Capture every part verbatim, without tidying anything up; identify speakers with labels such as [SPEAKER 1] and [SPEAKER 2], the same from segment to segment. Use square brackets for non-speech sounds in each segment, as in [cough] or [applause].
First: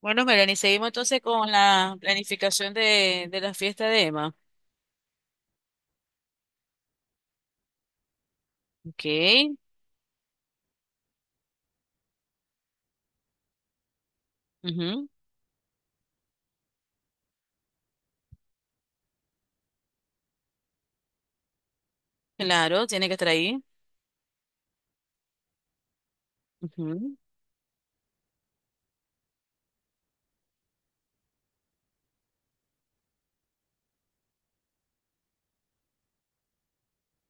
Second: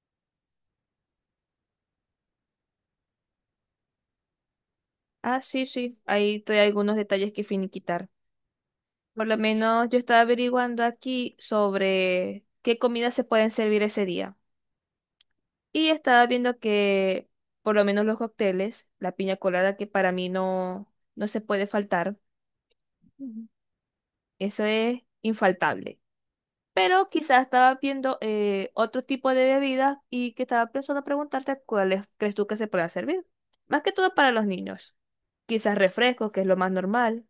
[SPEAKER 1] Bueno, Melanie, seguimos entonces con la planificación de, de la fiesta de Emma.
[SPEAKER 2] Ah, sí, sí, ahí hay algunos detalles que finiquitar.
[SPEAKER 1] Ok.
[SPEAKER 2] Por lo menos yo estaba averiguando aquí sobre qué comidas se pueden servir ese día.
[SPEAKER 1] Ujú.
[SPEAKER 2] Y estaba viendo que por lo menos los cócteles, la piña colada que para mí no, no se puede faltar.
[SPEAKER 1] Claro, tiene que estar
[SPEAKER 2] Ujú.
[SPEAKER 1] ahí.
[SPEAKER 2] Eso es infaltable. Pero
[SPEAKER 1] Ujú.
[SPEAKER 2] quizás estaba viendo eh, otro tipo de bebidas y que estaba pensando preguntarte cuáles crees tú que se pueda servir. Más que todo para los niños. Quizás refrescos, que es lo más normal.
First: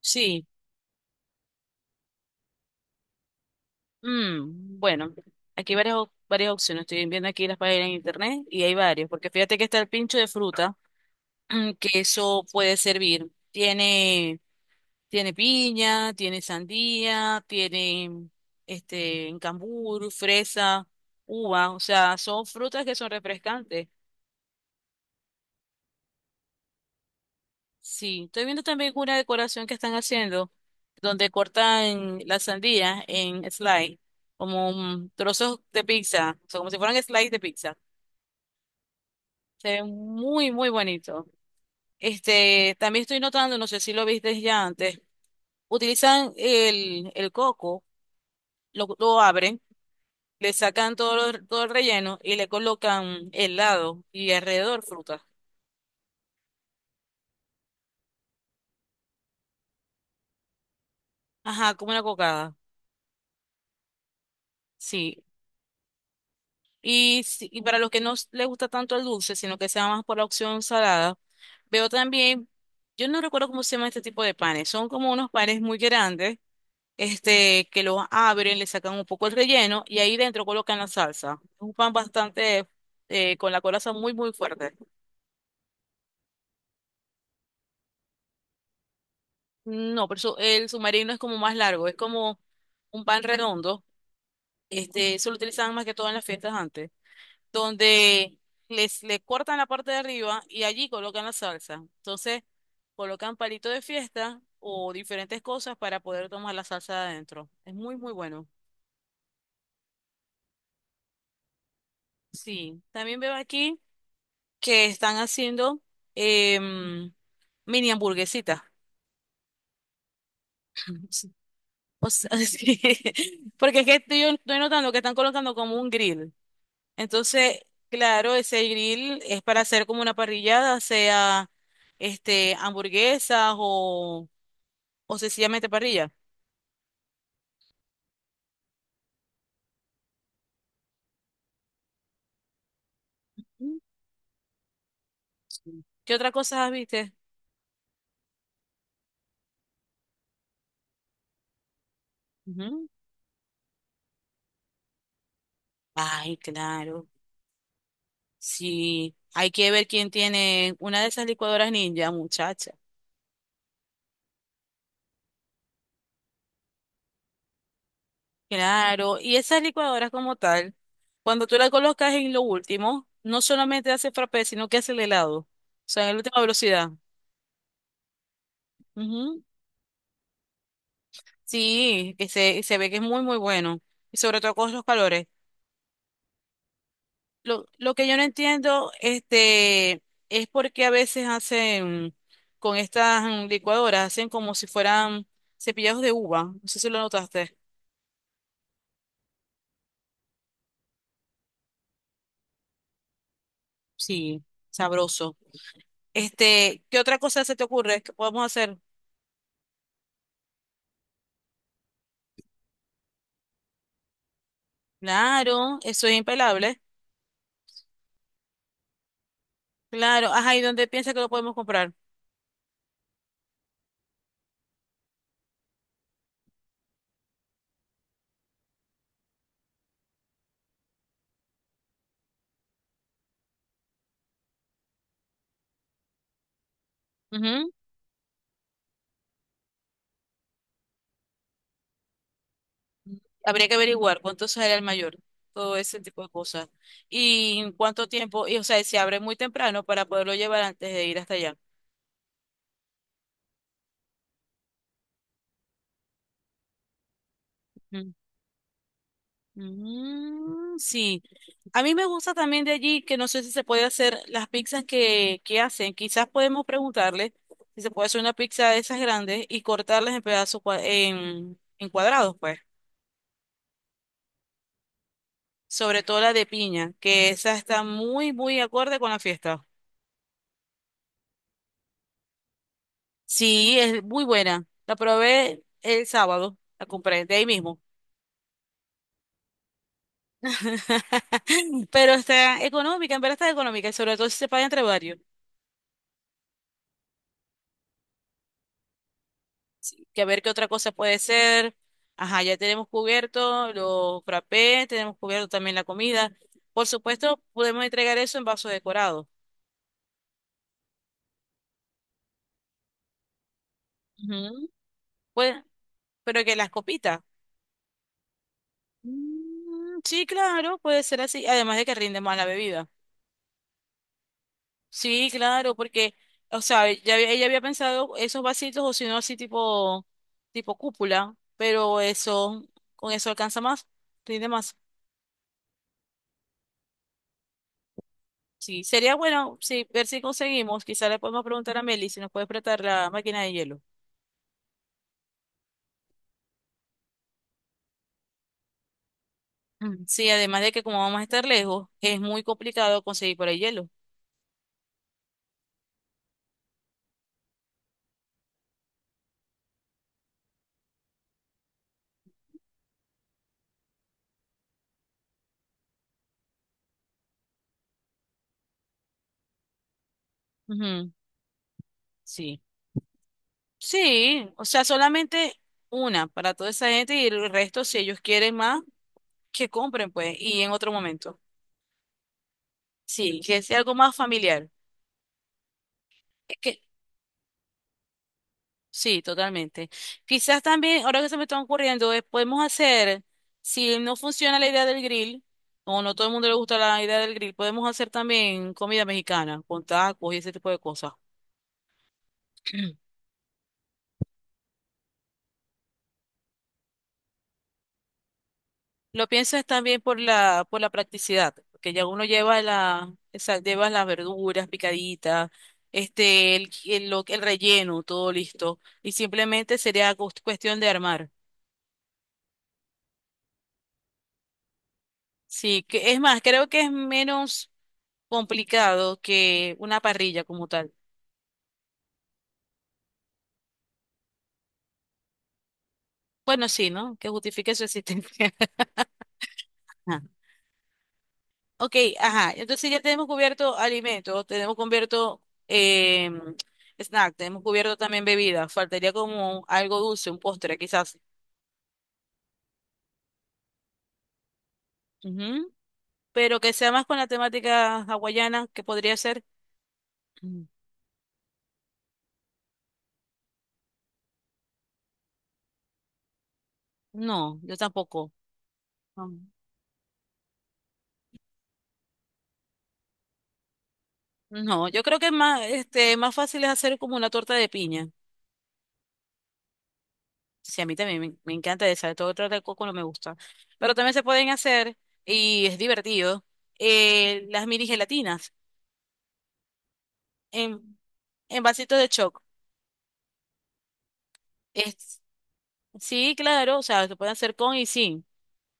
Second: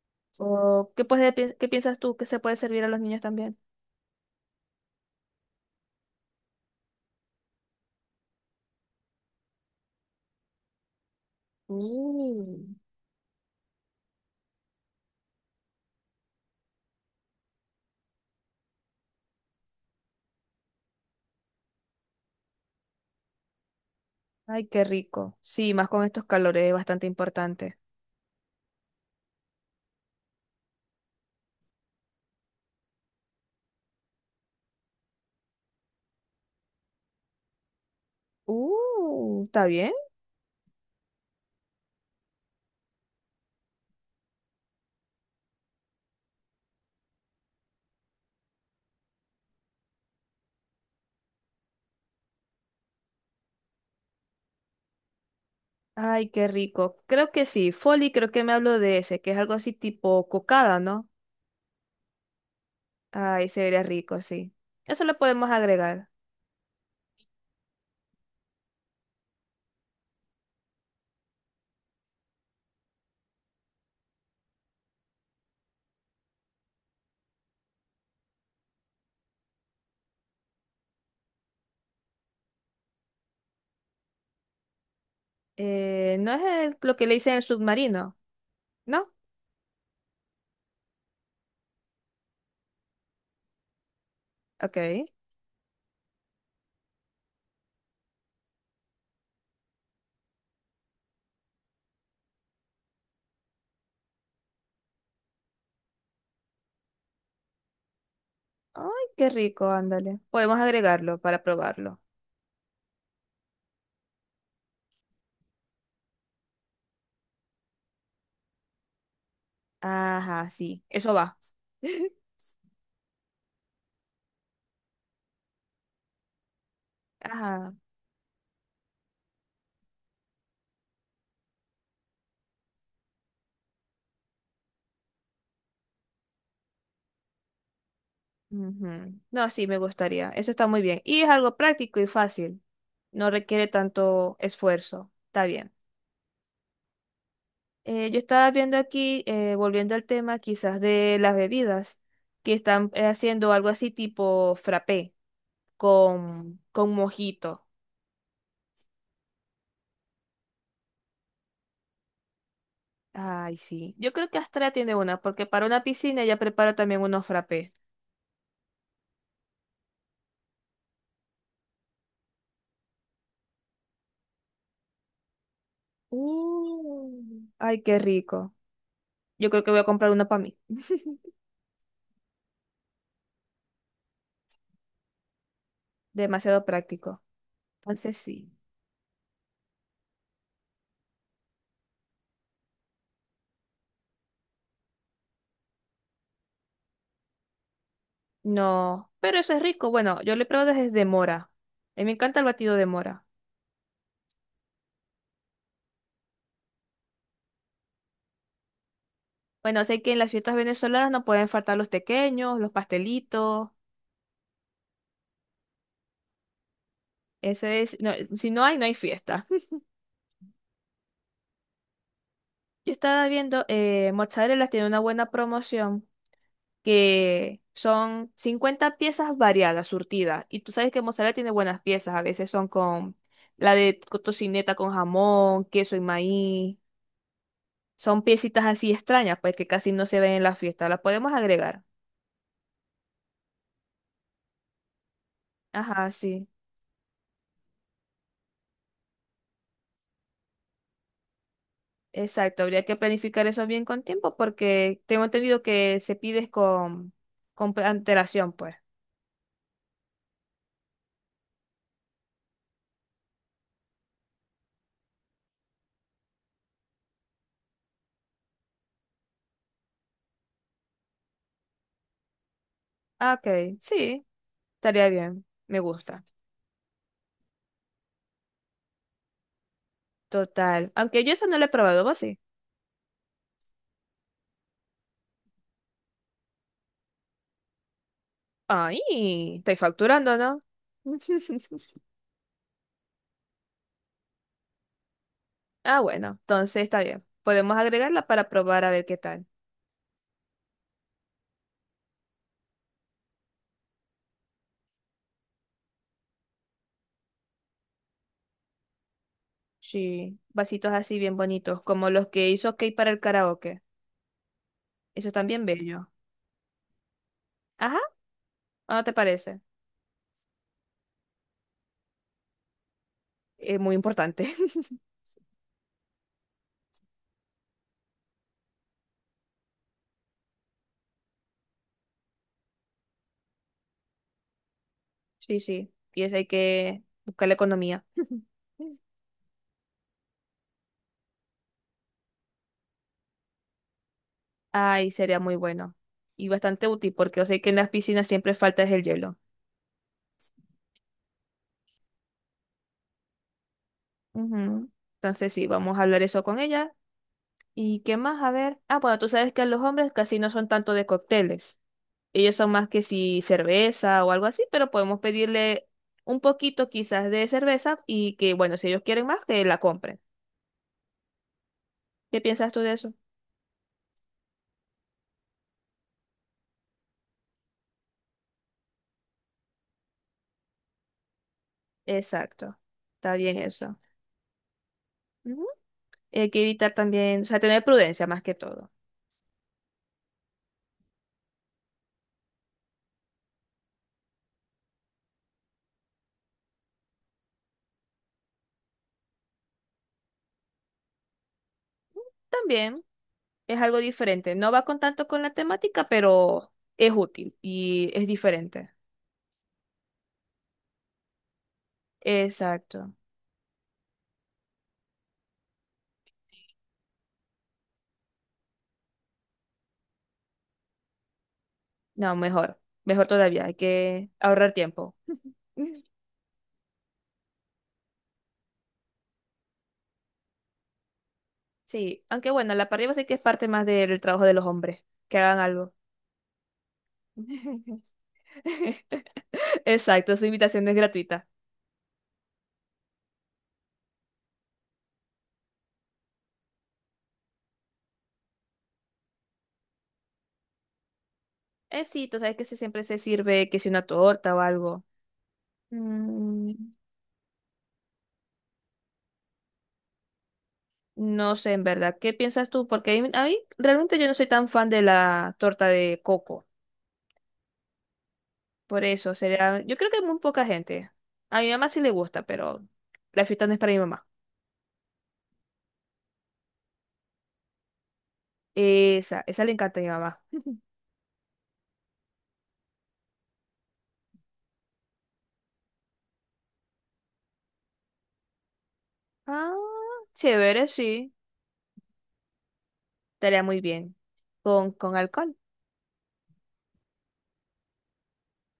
[SPEAKER 1] Sí.
[SPEAKER 2] ¿O qué, puede pi- qué piensas tú que se puede servir a los niños también?
[SPEAKER 1] Mm, bueno, aquí hay varias, op- varias opciones. Estoy viendo aquí las páginas en internet y hay varios. Porque fíjate que está el pincho de fruta. [clears throat] Mm, que eso puede
[SPEAKER 2] Mm.
[SPEAKER 1] servir. Tiene, tiene piña, tiene sandía, tiene este cambur, fresa, uva. O sea, son frutas que son refrescantes.
[SPEAKER 2] Ay, qué rico. Sí, más con estos calores es bastante importante.
[SPEAKER 1] Sí, estoy viendo también una decoración que están haciendo, donde cortan la sandía en slice, como mm, trozos de pizza, o sea, como si fueran slice de pizza.
[SPEAKER 2] Uh, ¿está
[SPEAKER 1] Se ve
[SPEAKER 2] bien?
[SPEAKER 1] muy, muy bonito. Este, también estoy notando, no sé si lo viste ya antes, utilizan el, el coco, lo, lo abren, le sacan todo, lo- todo el relleno y le colocan helado y alrededor fruta.
[SPEAKER 2] Ay, qué rico. Creo que sí. Folly, creo que me hablo de ese, que es algo así tipo cocada, ¿no?
[SPEAKER 1] Ajá, como una cocada.
[SPEAKER 2] Ay, se vería rico, sí. Eso lo
[SPEAKER 1] Sí.
[SPEAKER 2] podemos agregar.
[SPEAKER 1] Y, si- y para los que no s- les gusta tanto el dulce, sino que sea más por la opción salada, veo también, yo no recuerdo cómo se llama este tipo de panes, son como unos panes muy grandes, este, que los abren, le sacan un poco el relleno y ahí dentro colocan la salsa. Es un pan bastante, eh, con la coraza muy, muy fuerte.
[SPEAKER 2] Eh, ¿no es el- lo que le hice en el submarino? ¿No?
[SPEAKER 1] No, pero eso- el submarino es como más largo, es como un pan redondo,
[SPEAKER 2] Ok. Ay,
[SPEAKER 1] este, eso lo utilizaban más que todo en las fiestas antes, donde les le cortan la parte de arriba y allí colocan la salsa. Entonces, colocan palito de fiesta o diferentes cosas para poder tomar la salsa de adentro. Es muy, muy bueno.
[SPEAKER 2] qué rico, ándale. Podemos agregarlo para probarlo.
[SPEAKER 1] Sí, también veo aquí que están haciendo em, mini hamburguesitas.
[SPEAKER 2] Ajá, sí.
[SPEAKER 1] [laughs]
[SPEAKER 2] Eso
[SPEAKER 1] Sí.
[SPEAKER 2] va.
[SPEAKER 1] O
[SPEAKER 2] [laughs]
[SPEAKER 1] sea, [laughs] sí. Porque es que estoy, estoy notando que están colocando como un grill. Entonces,
[SPEAKER 2] Ajá.
[SPEAKER 1] claro, ese grill es para hacer como una parrillada, sea este hamburguesas o o sencillamente parrilla.
[SPEAKER 2] Ujú. No, sí, me gustaría. Eso está muy bien. Y es algo práctico y fácil. No requiere
[SPEAKER 1] Mm,
[SPEAKER 2] tanto esfuerzo. Está bien.
[SPEAKER 1] sí. ¿Qué otra cosa viste?
[SPEAKER 2] Eh, yo estaba viendo aquí, eh, volviendo al tema quizás de las bebidas, que
[SPEAKER 1] Ujú.
[SPEAKER 2] están eh, haciendo algo así tipo frappé
[SPEAKER 1] Ay,
[SPEAKER 2] con, con
[SPEAKER 1] claro.
[SPEAKER 2] mojito.
[SPEAKER 1] Sí, hay que ver quién tiene una de esas licuadoras ninja, muchacha.
[SPEAKER 2] Ay, sí. Yo creo que Astra tiene una, porque para una piscina ella prepara también unos frappés.
[SPEAKER 1] Claro, y esas licuadoras como tal, cuando tú las colocas en lo último, no solamente hace frappé, sino que hace el helado. O sea, en la última velocidad.
[SPEAKER 2] Uh. Ay, qué rico.
[SPEAKER 1] Ujú.
[SPEAKER 2] Yo creo que voy a comprar uno para mí.
[SPEAKER 1] Sí, que se, se ve que es muy, muy bueno. Y sobre todo con los calores.
[SPEAKER 2] Demasiado práctico.
[SPEAKER 1] Lo, lo que yo
[SPEAKER 2] Entonces
[SPEAKER 1] no
[SPEAKER 2] sí.
[SPEAKER 1] entiendo, este, es porque a veces hacen con estas mm, licuadoras, hacen como si fueran cepillados de uva. No sé si lo notaste.
[SPEAKER 2] No, pero eso es rico. Bueno, yo lo he probado desde mora. A mí me encanta el batido de mora.
[SPEAKER 1] Sí, sabroso. Este, ¿qué otra cosa se te ocurre que podemos hacer?
[SPEAKER 2] Bueno, sé que en las fiestas venezolanas no pueden faltar los tequeños, los pastelitos.
[SPEAKER 1] Claro, eso es impelable.
[SPEAKER 2] Eso es, no, si no hay, no hay fiesta. [laughs]
[SPEAKER 1] Claro, ajá, ¿y dónde piensas que lo podemos comprar?
[SPEAKER 2] Yo estaba viendo, eh, Mozzarella tiene una buena promoción que son cincuenta piezas variadas, surtidas. Y tú sabes que Mozzarella tiene buenas piezas. A veces son con la de co- tocineta con jamón, queso y maíz.
[SPEAKER 1] Ujú.
[SPEAKER 2] Son piecitas así extrañas, pues que casi no se ven en la fiesta. Las podemos agregar.
[SPEAKER 1] Habría que averiguar cuánto sale el mayor, todo ese
[SPEAKER 2] Ajá,
[SPEAKER 1] tipo de
[SPEAKER 2] sí,
[SPEAKER 1] cosas. Y en cuánto tiempo, y o sea, se abre muy temprano para poderlo llevar antes de ir hasta allá.
[SPEAKER 2] exacto. Habría que planificar eso bien con tiempo porque tengo entendido que se pides con, con pre- antelación, pues.
[SPEAKER 1] Mm, sí, a mí me gusta también de allí que no sé si se puede hacer las pizzas que, que hacen. Quizás podemos preguntarle si se puede hacer una pizza de esas grandes y cortarlas en pedazos cua- en, en cuadrados, pues.
[SPEAKER 2] Ah, ok, sí, estaría bien. Me
[SPEAKER 1] Sobre todo
[SPEAKER 2] gusta.
[SPEAKER 1] la de piña, que esa está muy, muy acorde con la fiesta.
[SPEAKER 2] Total. Aunque yo eso no lo he probado, vos sí.
[SPEAKER 1] Sí, es muy buena. La probé el sábado, la compré de ahí mismo.
[SPEAKER 2] Ay, estoy facturando, ¿no? [laughs]
[SPEAKER 1] [laughs] Pero está económica, en verdad está económica y sobre todo si se paga entre varios.
[SPEAKER 2] Ah, bueno, entonces está bien. Podemos agregarla para probar a ver qué tal.
[SPEAKER 1] Que a ver qué otra cosa puede ser. Ajá, ya tenemos cubierto los frappés, tenemos cubierto también la comida. Por supuesto, podemos entregar eso en vaso decorado.
[SPEAKER 2] Sí, vasitos así bien bonitos, como los que hizo Kate para el karaoke.
[SPEAKER 1] Ujú.
[SPEAKER 2] Eso
[SPEAKER 1] Pues,
[SPEAKER 2] también bello.
[SPEAKER 1] pero que las copitas.
[SPEAKER 2] Ajá, ¿o ¿no te parece?
[SPEAKER 1] Mm, sí, claro, puede ser así. Además de que rinde más la bebida.
[SPEAKER 2] Es muy importante.
[SPEAKER 1] Sí, claro, porque, o sea, ya había- ella había pensado esos vasitos o si no así tipo, tipo cúpula, pero eso, con eso alcanza más, rinde más.
[SPEAKER 2] Sí, sí. Y eso hay que buscar la economía.
[SPEAKER 1] Sí,
[SPEAKER 2] [laughs]
[SPEAKER 1] sería bueno, sí, ver si conseguimos, quizá le podemos preguntar a Meli si nos puede prestar la máquina de hielo.
[SPEAKER 2] Ay, sería muy bueno. Y bastante útil porque yo sé que en las piscinas siempre falta es el hielo.
[SPEAKER 1] Ujú. Sí, además de que como vamos a estar lejos, es muy complicado conseguir por ahí hielo.
[SPEAKER 2] Ujú. Entonces sí, vamos a hablar eso con ella. ¿Y qué más? A ver. Ah, bueno, tú sabes que los hombres casi no son tanto de cócteles. Ellos son más que si cerveza o algo así, pero podemos pedirle un poquito quizás de cerveza y que, bueno, si ellos quieren más, que la compren.
[SPEAKER 1] Ujú.
[SPEAKER 2] ¿Qué
[SPEAKER 1] Sí,
[SPEAKER 2] piensas tú de eso?
[SPEAKER 1] sí, o sea, solamente una para toda esa gente y el resto, si ellos quieren más, que compren, pues, y en otro momento.
[SPEAKER 2] Exacto. Está
[SPEAKER 1] Sí,
[SPEAKER 2] bien
[SPEAKER 1] que sea algo
[SPEAKER 2] eso.
[SPEAKER 1] más familiar.
[SPEAKER 2] Hay
[SPEAKER 1] Es
[SPEAKER 2] que
[SPEAKER 1] que
[SPEAKER 2] evitar también, o sea, tener prudencia más que todo.
[SPEAKER 1] sí, totalmente. Quizás también, ahora que se me está ocurriendo, es, podemos hacer, si no funciona la idea del grill, o no todo el mundo le gusta la idea del grill, podemos hacer también comida mexicana, con tacos y ese tipo de cosas.
[SPEAKER 2] También
[SPEAKER 1] [clears throat]
[SPEAKER 2] es algo diferente. No va con tanto con la temática, pero es útil y es diferente.
[SPEAKER 1] Lo pienso es también por la, por la practicidad, porque ya uno lleva la,
[SPEAKER 2] Exacto.
[SPEAKER 1] esa- lleva las verduras picaditas, este, el, el, lo- el relleno, todo listo, y simplemente sería cos- cuestión de armar.
[SPEAKER 2] No, mejor. Mejor todavía. Hay que ahorrar tiempo.
[SPEAKER 1] Sí, que
[SPEAKER 2] [laughs]
[SPEAKER 1] es más, creo que es menos complicado que una parrilla como tal.
[SPEAKER 2] Sí, aunque bueno, la parrilla sí que es parte más del trabajo de los hombres. Que hagan algo.
[SPEAKER 1] Bueno, sí, ¿no? Que justifique su
[SPEAKER 2] [laughs]
[SPEAKER 1] existencia. [laughs] Ajá.
[SPEAKER 2] Exacto, su invitación es gratuita.
[SPEAKER 1] Ok, ajá. Entonces ya tenemos cubierto alimentos, tenemos cubierto eh, snack, tenemos cubierto también bebida. Faltaría como algo dulce, un postre quizás.
[SPEAKER 2] Eh, sí, tú sabes que se- siempre se sirve que si una torta o algo.
[SPEAKER 1] Ujú. ¿Pero
[SPEAKER 2] Mm.
[SPEAKER 1] que sea más con la temática hawaiana, que podría ser? Mm.
[SPEAKER 2] No sé, en verdad, ¿qué piensas tú? Porque a mí, a mí realmente yo no soy tan fan de la torta de coco.
[SPEAKER 1] No, yo tampoco.
[SPEAKER 2] Por
[SPEAKER 1] No.
[SPEAKER 2] eso, sería, yo creo que muy poca gente. A mi mamá sí le gusta, pero la fiesta no es para mi mamá.
[SPEAKER 1] No, yo creo que es más, este, más fácil es hacer como una torta de piña.
[SPEAKER 2] Esa, esa le encanta a mi mamá.
[SPEAKER 1] Sí, a mí también me, me encanta esa, todo otro de coco no me gusta. Pero también se pueden hacer, y es divertido, eh, las mini gelatinas
[SPEAKER 2] Ah,
[SPEAKER 1] en,
[SPEAKER 2] chévere, sí.
[SPEAKER 1] en vasitos de choc.
[SPEAKER 2] Estaría muy bien. ¿Con, con
[SPEAKER 1] Es,
[SPEAKER 2] alcohol?
[SPEAKER 1] sí, claro, o sea, se pueden hacer con y sin.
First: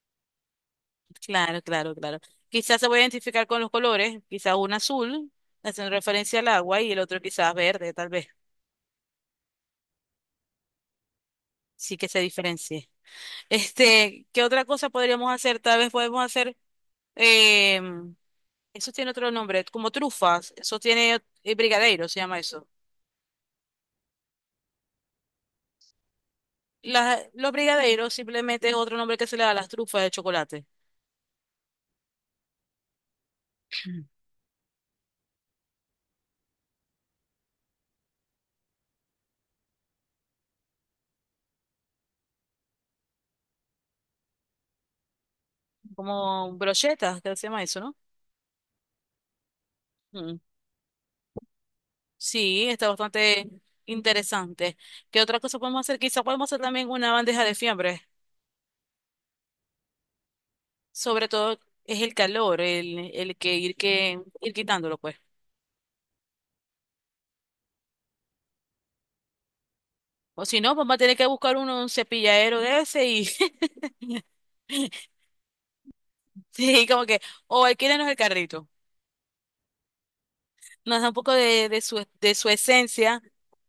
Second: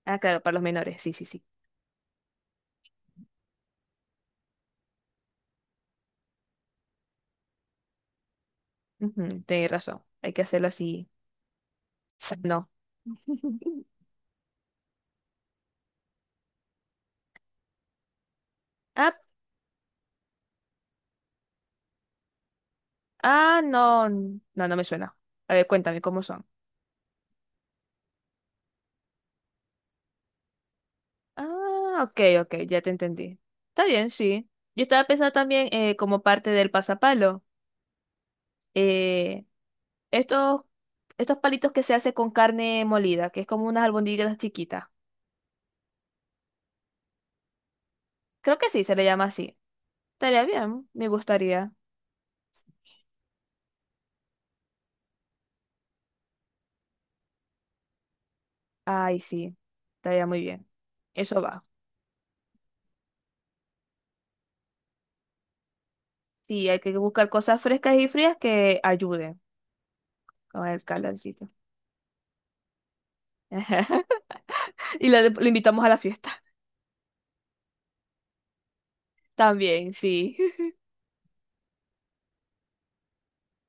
[SPEAKER 2] Ah, claro, para los menores. Sí, sí, sí.
[SPEAKER 1] Claro, claro, claro. Quizás se puede identificar con los colores, quizás un azul, haciendo referencia al agua, y el otro quizás verde, tal vez.
[SPEAKER 2] Ujú, tenés razón. Hay que hacerlo así.
[SPEAKER 1] Sí, que se
[SPEAKER 2] No.
[SPEAKER 1] diferencie.
[SPEAKER 2] [laughs]
[SPEAKER 1] Este, ¿qué otra cosa podríamos hacer? Tal vez podemos hacer em, eso tiene
[SPEAKER 2] Ah,
[SPEAKER 1] otro nombre, como trufas. Eso tiene eh, brigadeiro, se llama eso.
[SPEAKER 2] ah, no. No, no me suena. A ver, cuéntame cómo son.
[SPEAKER 1] Las- los brigadeiros simplemente es otro nombre que se le da a las trufas de chocolate.
[SPEAKER 2] Ah, ok, ok, ya te entendí. Está bien, sí. Yo estaba pensando también eh, como parte del pasapalo. eh, estos, estos palitos que se hace con carne molida, que es como unas albóndigas chiquitas.
[SPEAKER 1] Como brochetas, que se llama eso, ¿no?
[SPEAKER 2] Creo que sí, se le llama así.
[SPEAKER 1] Mm.
[SPEAKER 2] Estaría bien, me gustaría.
[SPEAKER 1] Sí, está bastante interesante. ¿Qué otra cosa podemos hacer? Quizá podemos hacer también una bandeja de fiambre.
[SPEAKER 2] Ay, sí, estaría muy bien.
[SPEAKER 1] Sobre
[SPEAKER 2] Eso
[SPEAKER 1] todo
[SPEAKER 2] va.
[SPEAKER 1] es el calor, el, el que ir que ir quitándolo, pues.
[SPEAKER 2] Sí, hay que buscar cosas frescas y frías que ayuden
[SPEAKER 1] O si
[SPEAKER 2] con
[SPEAKER 1] no,
[SPEAKER 2] el
[SPEAKER 1] vamos a tener que
[SPEAKER 2] calorcito.
[SPEAKER 1] buscar uno, un cepilladero de ese y [laughs]
[SPEAKER 2] [laughs] Y lo, lo invitamos a la fiesta.
[SPEAKER 1] sí, como que, o alquílenos el carrito.
[SPEAKER 2] También, sí.
[SPEAKER 1] Nos da un poco de, de su, de su esencia,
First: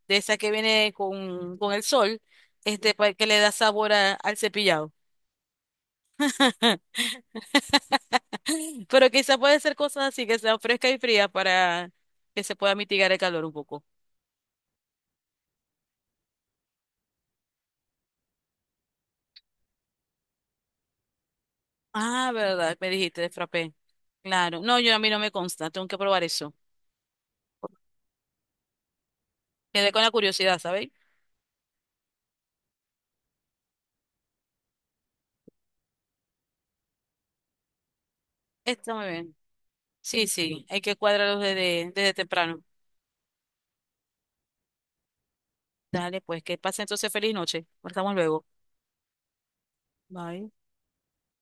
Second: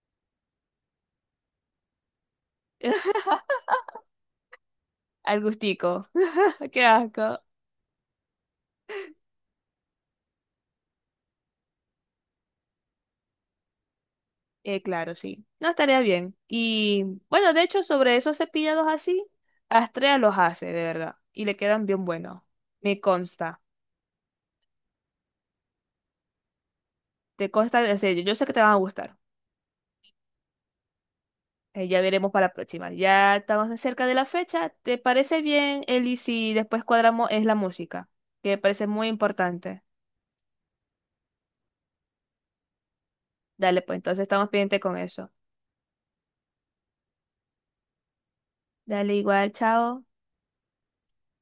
[SPEAKER 1] de esa que viene con, con el sol, este, pa- que le da
[SPEAKER 2] [laughs]
[SPEAKER 1] sabor a- al cepillado.
[SPEAKER 2] Al gustico. [laughs] Qué
[SPEAKER 1] [laughs]
[SPEAKER 2] asco.
[SPEAKER 1] Pero quizás puede ser cosas así, que sea fresca y fría para que se pueda mitigar el calor un poco.
[SPEAKER 2] Eh, claro, sí. No estaría bien. Y bueno, de hecho, sobre esos cepillados así, Astrea los hace, de verdad. Y le quedan bien
[SPEAKER 1] Ah,
[SPEAKER 2] buenos.
[SPEAKER 1] verdad, me
[SPEAKER 2] Me
[SPEAKER 1] dijiste de
[SPEAKER 2] consta.
[SPEAKER 1] frappé. Claro. No, yo a mí no me consta, tengo que probar eso.
[SPEAKER 2] Te consta, en serio, yo sé que te van a gustar.
[SPEAKER 1] Quedé con la curiosidad, ¿sabéis?
[SPEAKER 2] Eh, ya veremos para la próxima. Ya estamos cerca de la fecha. ¿Te parece bien, Eli, si después cuadramos es la música? Que me parece
[SPEAKER 1] Está
[SPEAKER 2] muy
[SPEAKER 1] muy bien.
[SPEAKER 2] importante.
[SPEAKER 1] Sí, sí, hay que cuadrarlos desde, desde temprano.
[SPEAKER 2] Dale, pues entonces estamos pendientes con eso.
[SPEAKER 1] Dale, pues que pase entonces feliz noche. Nos vemos luego.
[SPEAKER 2] Dale igual, chao.
[SPEAKER 1] Bye.